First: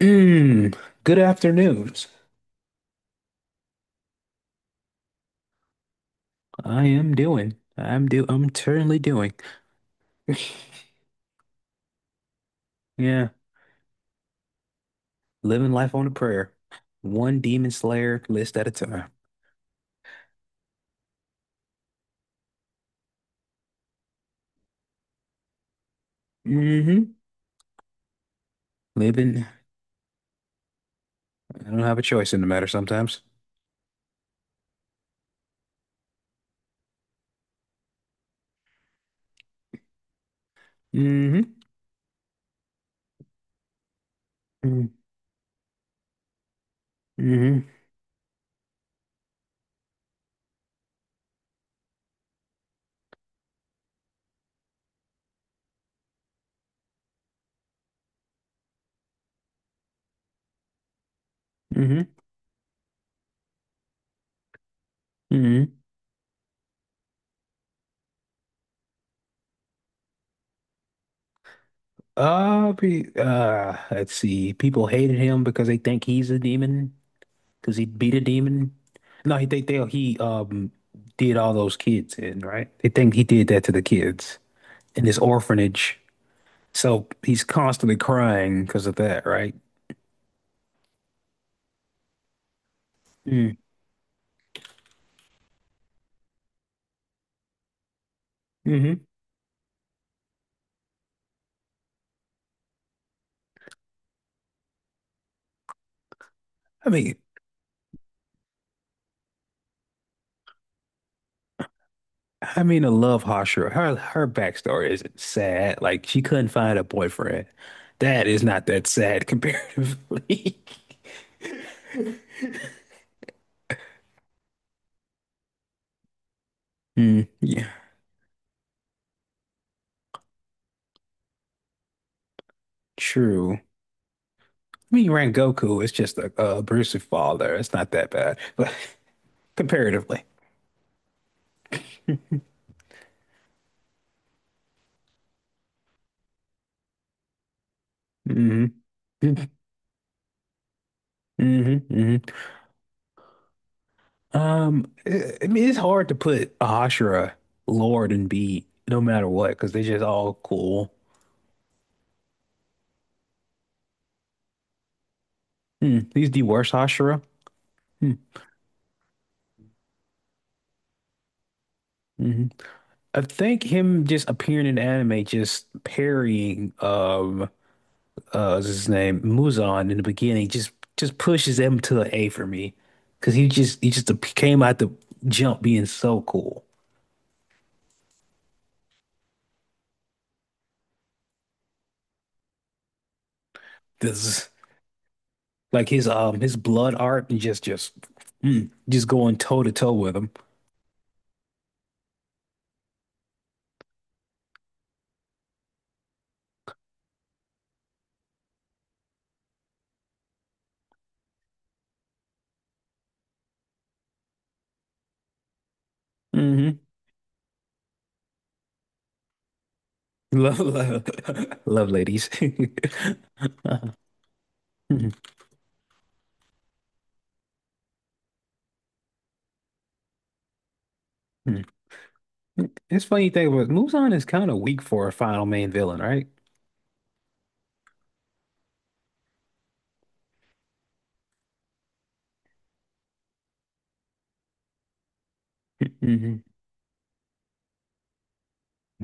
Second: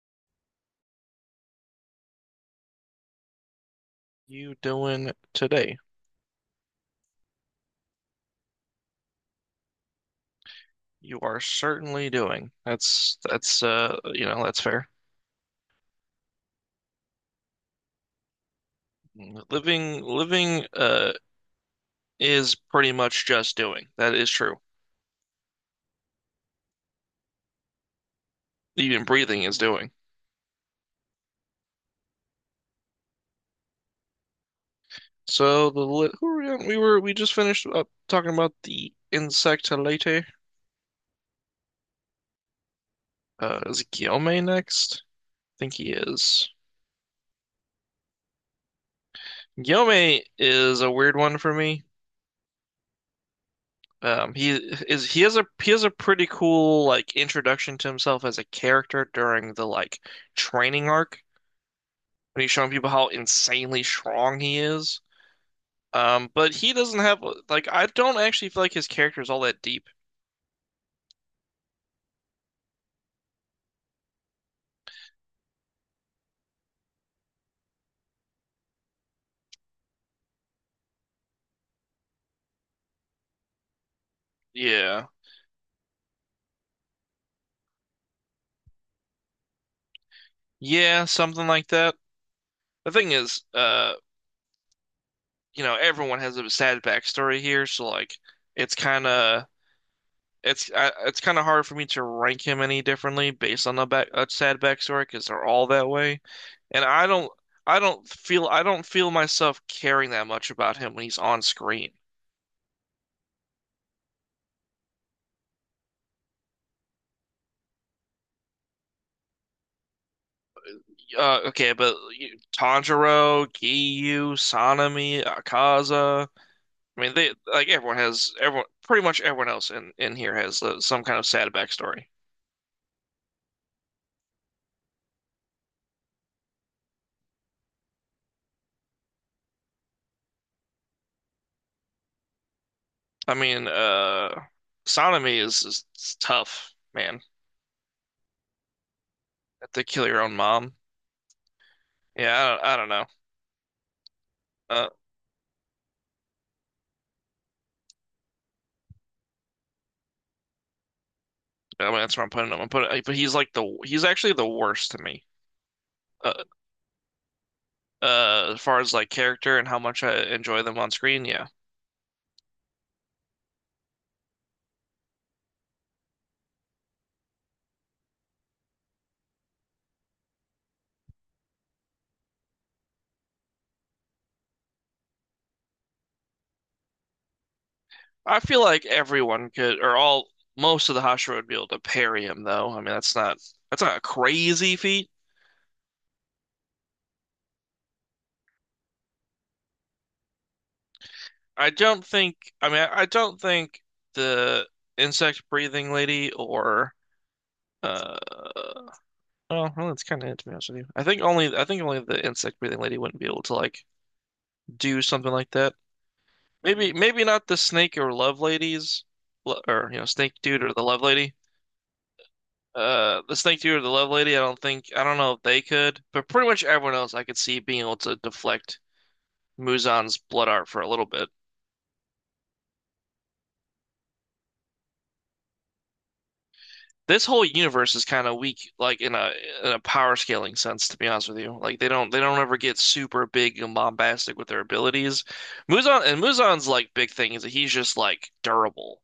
Mm, Good afternoons. You doing today? I am doing. I'm do. I'm currently doing. You are certainly doing. That's Yeah, that's that's fair. living life on a prayer, one demon slayer list at a time. Living is pretty much just doing. That is true. Mm-hmm. Even breathing Living. is doing. I don't have a choice in the matter sometimes. So the li who were we on? We just finished up talking about the insect later. Mm-hmm. Is Guillaume next? I think he is. Mm-hmm. Guillaume is a weird one for me. Um, he he has a pretty cool like introduction to himself as a character during the like training arc Mm-hmm. when he's showing people how insanely strong he is. Mm-hmm. But he doesn't have like I don't actually feel like his character is all that deep. Let's see. People hated him because they think he's a demon. Because he beat a demon. No, he they he did all those kids in, right? They think he did that to the kids in Yeah, this orphanage. So he's constantly crying because of that, right? yeah, something like that. The thing is, Mm. Everyone has a sad backstory here, so like it's hmm kind of it's kind of hard for me to rank him any differently based on a sad backstory because they're all that way, and I I mean, don't I don't feel I don't feel myself caring that much about him when he's on screen. I mean, I love Hashira. Her backstory isn't sad. Like she couldn't find a boyfriend. That is not that sad comparatively. Okay, but Tanjiro, Giyu, Sanemi, Akaza. I mean, they Yeah, like everyone pretty much everyone else in here has some kind of sad backstory. true. I mean, Goku is just a abusive father. It's not that bad, but comparatively. I mean, Sanemi is tough, man. hmm Have to kill your own mom. hmm hmm Yeah, I don't know. Um, Uh, I I mean, it's hard to put Ahashura, Lord, and B no matter what because they're just all cool. I mean, that's where I'm putting him. But he's like the he's actually the worst to me. Hmm. He's Uh, the worst Ahashura. Hmm. As far as like character and how much I enjoy them on screen, yeah. hmm I think him just appearing in anime, just parrying what's his name, Muzan in the beginning, just pushes him to an A for me because he just came out the jump being so cool. I feel like everyone could, or all most of the Hashira would be able to parry him, though. I mean, that's not a This crazy feat. Like his blood art and just just going toe to toe with him. I don't think. I mean, I don't think the insect breathing lady or uh, oh, well, that's kind of it to be honest with you. I think only the insect breathing lady wouldn't be able to like do something like that. hmm Maybe not the snake or love ladies, or snake Love, dude or the love love, lady. love ladies. The snake dude or Uh, the love lady. I mhm, don't know if they could, but pretty much everyone else I could see being able to deflect Muzan's blood art for a little bit. mhm. It's funny you think about it. Muzan is kind of weak for a final main villain, right? This whole universe is kind of weak, like in a power scaling sense, to be honest with you. Like they don't ever get super big and bombastic with their abilities. Hmm Muzan's like big thing is that he's just like durable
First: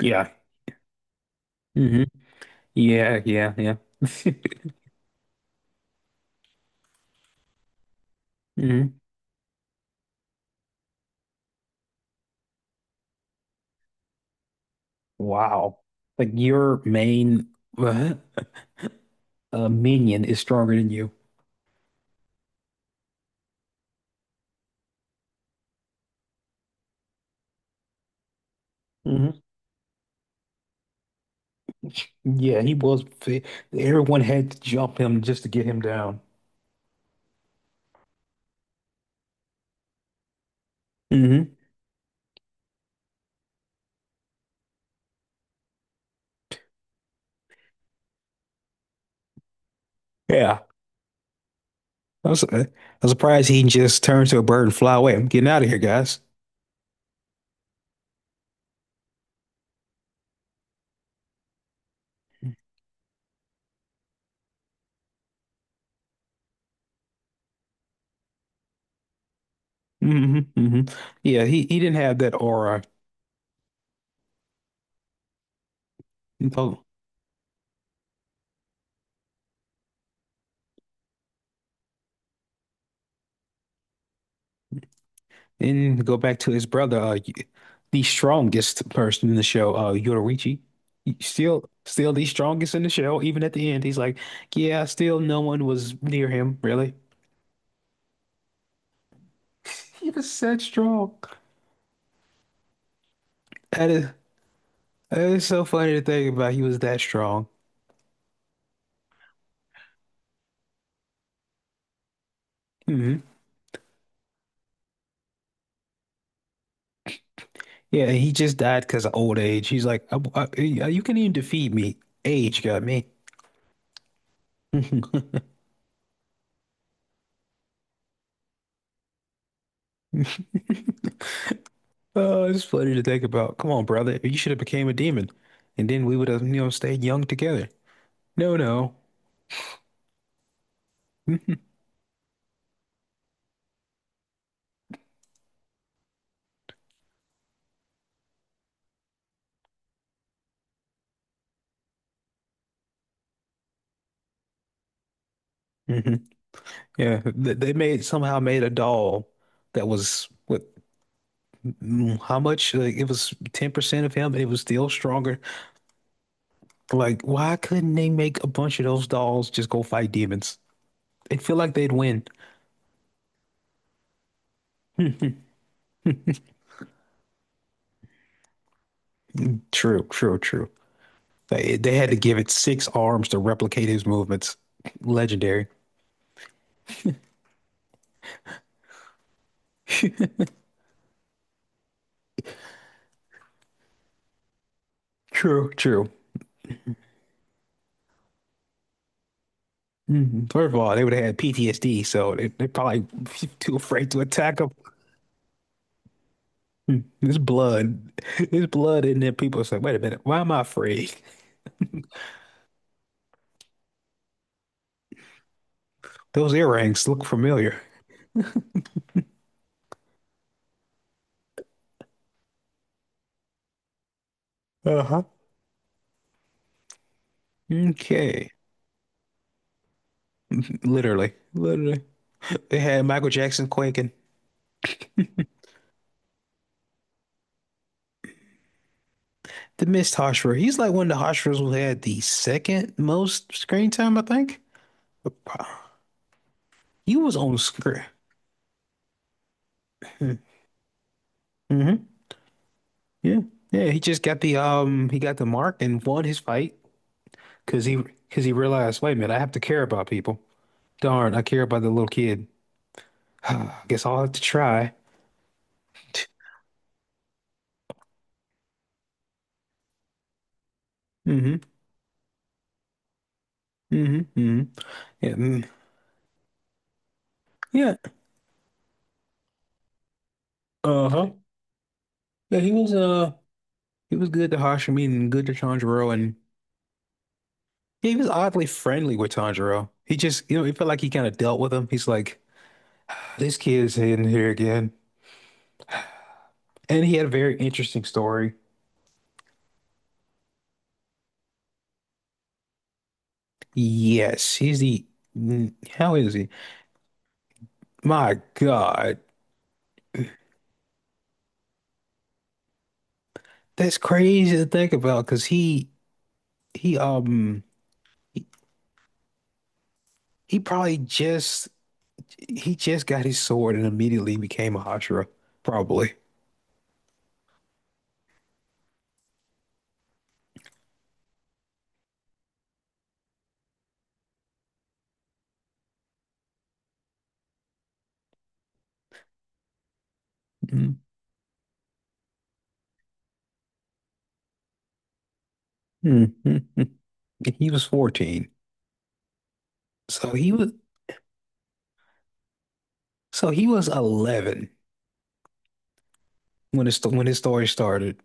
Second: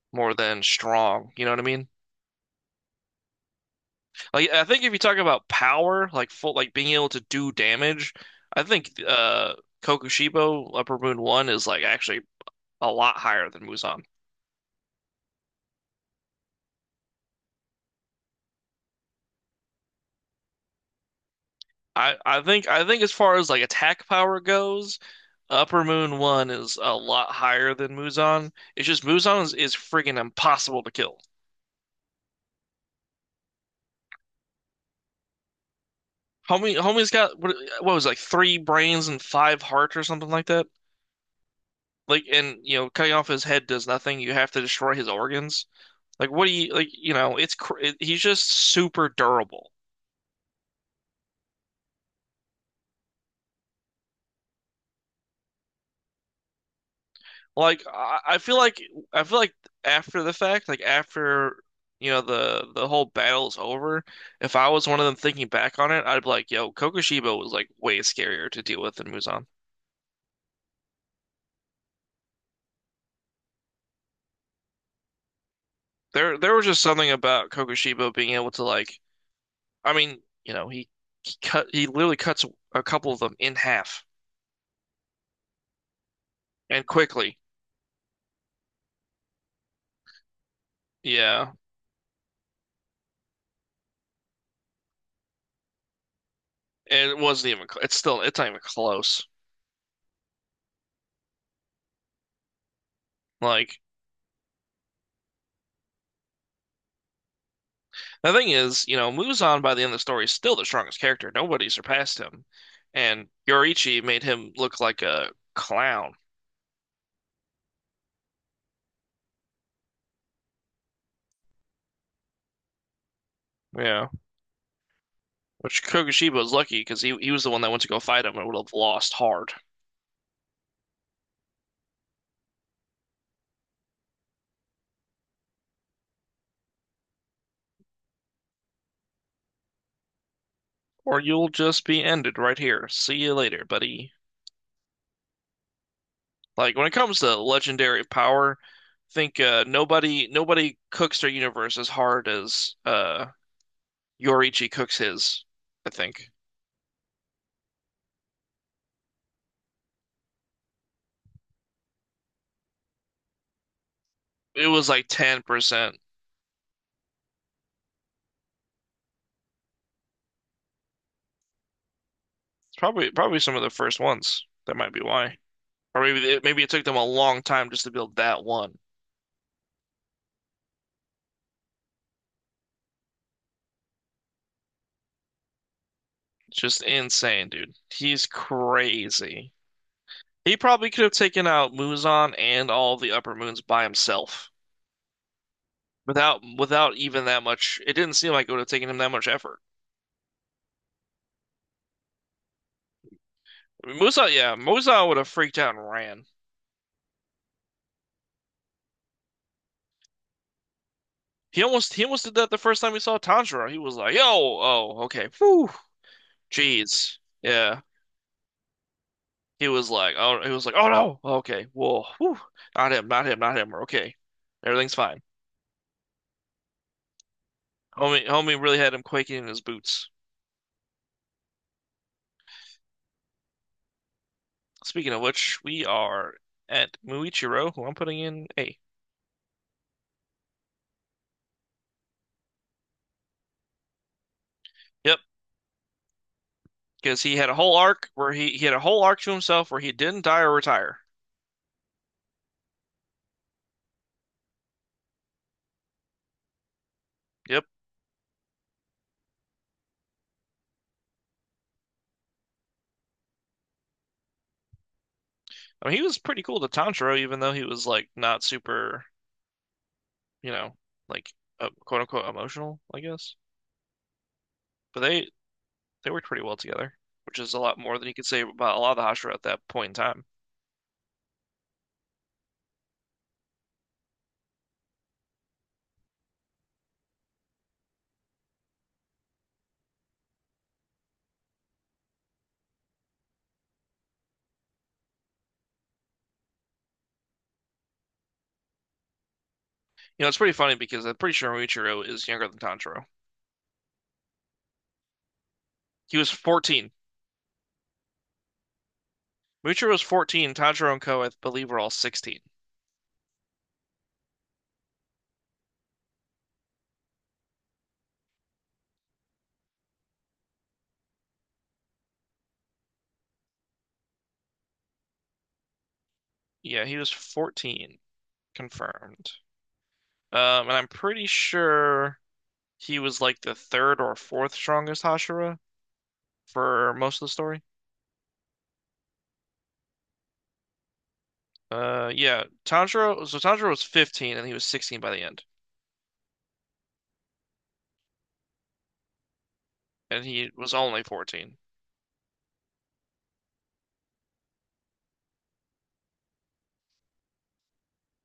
Yeah. more than strong. You know what I mean? hmm Yeah, yeah, yeah. Like I think if you talk about power, like full, like being able to do damage, I think hmm Kokushibo Upper Moon One is like actually a lot higher than Muzan. Wow. Like your main uh, minion is stronger than you. I think as far as like attack power goes, Upper Moon One is a lot higher than Muzan. It's just Muzan hmm is freaking impossible to kill. Yeah, he was. Everyone had to jump him just to get him down. Homie's got what was it, like three brains and five hearts or something like that. Like, and cutting off his head does nothing. You have to destroy his organs. Like, what do you like? You know, he's just super durable. Yeah. I was, uh, I'm surprised he just turned to a bird and fly away. I'm getting out of here, guys. Like, I feel like after the fact, like after the whole battle's over, if I was one of them thinking back on it, I'd be like, yo, Kokushibo was like way scarier to deal with than Muzan. hmm hmm Yeah, he didn't have that aura. There was just Oh, something about Kokushibo being able to like. I mean, he literally cuts a couple of them in half and go back to his and brother, quickly. The strongest person in the show, Yoruichi. Yeah, Still the strongest in the show. Even at the end, he's like, "Yeah, still no one was near him, really." and it wasn't even. It's still. It's not even close. He was that strong. Like, That is, that is so funny to think about. He was that strong. the thing is, Muzan by the end of the story is still the strongest character. Nobody surpassed him. Mm-hmm. And Yoichi made him look like a clown. Yeah, he just died because of old age. He's like, you can even defeat me. Age got me. Yeah. Which Kokushiba was lucky because he was the one that went to go fight him and would have lost hard. Oh, it's funny to think about. Come on, brother. You should have became a demon. And then we would have stayed young together. No, no. Or you'll hmm just be ended right here. See you later, buddy. Like when it comes to legendary power, I think nobody cooks their universe as hard as Yoichi cooks his, I think. Yeah, they made somehow made a doll that was what? How much? Like it was 10% of him, and it was It still was like stronger. 10%. Like, why couldn't they make a bunch of those dolls just go fight demons? They feel like they'd win. Probably some of the first ones. That might be why. Or maybe it took them a long time just to build that one. True, true, true. They had to give it six arms to replicate his movements. Legendary. It's just insane, dude. He's crazy. He probably could have taken out Muzan and all the upper moons by himself True, true. without even that much. It didn't seem like it would have taken him that much effort. Mhm. First of all, they would have had PTSD, so they're probably too I mean, afraid to Muzan, yeah, attack him. Muzan would have freaked out and ran. His blood, his blood, and then people say, "Wait a minute, why am I afraid? He almost did that the first time he saw Tanjiro. He was like, "Yo, oh, okay, whew, Those earrings jeez, look familiar." yeah." He was like, oh no, okay, well, whew. Not him, not him, not him. We're okay, everything's fine. Uh-huh. Homie, Okay, homie really had him quaking in his boots. literally, they had Michael Jackson quaking. Speaking of which, we are at Muichiro, who I'm putting in A. The missed Hashira. He's like one of the Hashiras who had the second most screen time, I think. Yep, He because was he had a on whole screen. arc where he had a whole arc to himself where he didn't die or retire. Mm-hmm. Yeah. Yeah, he just got the mark and won his fight Yep. because he realized, wait a minute, I have to care about people. Darn, I care about the little kid. I guess I'll have to try. I mean he was pretty cool to Tanjiro, even though he was like not super, you know, like Mm-hmm. Quote unquote emotional, I guess. Mm-hmm. Mm-hmm. But they Yeah. Mm. they worked pretty well together, which is a lot Yeah. more than you could say about a lot of the Hashira at that point in time. Uh-huh. Yeah, he was good to Hashime and good to Tanjiro and yeah, he was oddly friendly with Tanjiro. He just. It felt like he kind of dealt with him. He's like, this kid is in here again. And he had a very interesting story. You know, it's pretty funny because I'm pretty sure Muichiro is younger than Tanjiro. Yes, how He was is he? 14. My God, Muichiro was 14. Tanjiro and Co, I believe, were all 16. that's crazy to think about because he um he, he probably just got his sword and immediately became a Hashira, probably. Yeah, he was 14, confirmed. And I'm pretty sure he was like the third or fourth strongest Hashira for most of the story. Mm. Yeah, Tanjiro. So Tanjiro was 15 and he was 16 by the end, Mm, mm, mm. He was 14. and So he he was was only 14. so he was 11 when his story started.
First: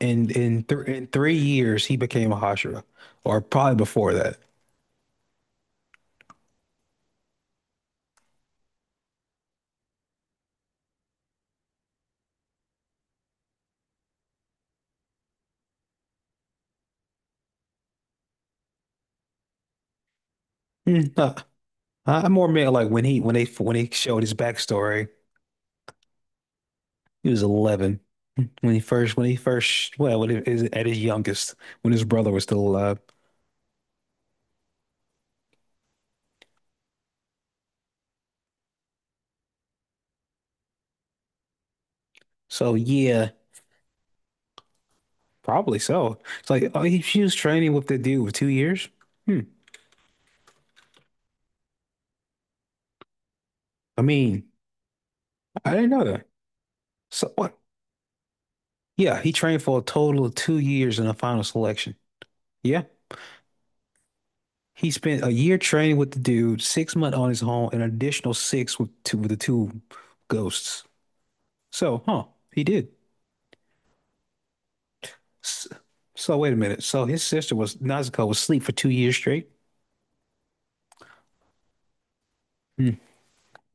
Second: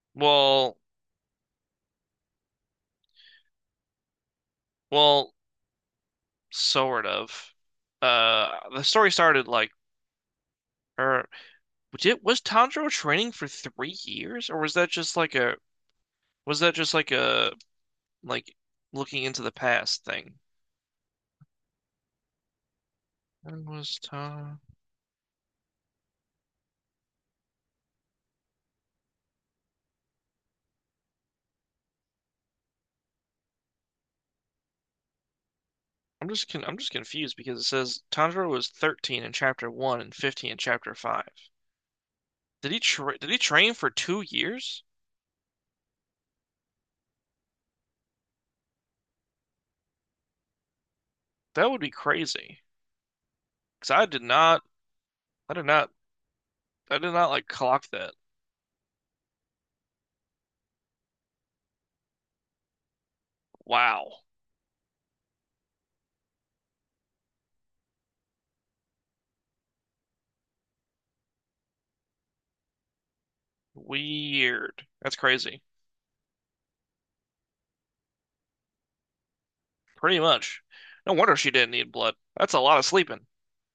And in Well, th in 3 years he became a Hashira, or probably before that. well, sort of. Uh, the story started like, or Which it was Tanjiro training for 3 years, or was that just like a was that just like a like looking into the past thing? Mm, uh, I more meant like when he when they When when they was showed his Ta backstory. He was 11 when he first, well, when it is at his youngest, when his brother was still alive. I'm just confused because it says Tanjiro was 13 in chapter 1 and 15 in chapter 5. Did So he tra yeah, did he train for 2 years? probably so. It's like oh, she was training with the dude for 2 years. Hmm. That would be crazy. Because I I did mean, not I did I didn't not know that. I did So not like what? clock that. Yeah, he trained for a total of 2 years in the final selection. Yeah, Wow. he spent a year training with the dude, 6 months on his own, and an additional six with the two ghosts. So, huh? He did. Weird. That's crazy. S- So, wait a minute. So his sister was Nezuko was asleep for 2 years straight. Pretty much. No wonder she didn't need blood. That's a lot of sleeping.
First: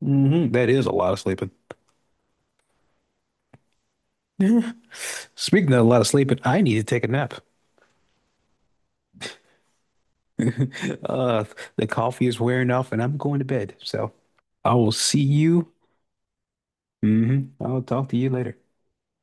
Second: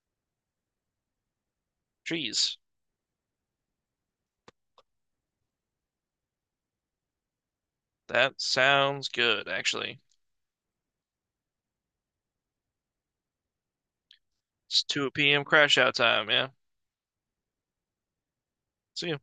Mhm. That is a lot of sleeping. Jeez. Speaking of a lot of sleeping, I need to take a nap. That sounds good, actually. Uh, the coffee is wearing off and I'm going to bed. So I It's will see 2 p.m. you. crash out time, yeah. I'll talk to you later. See ya.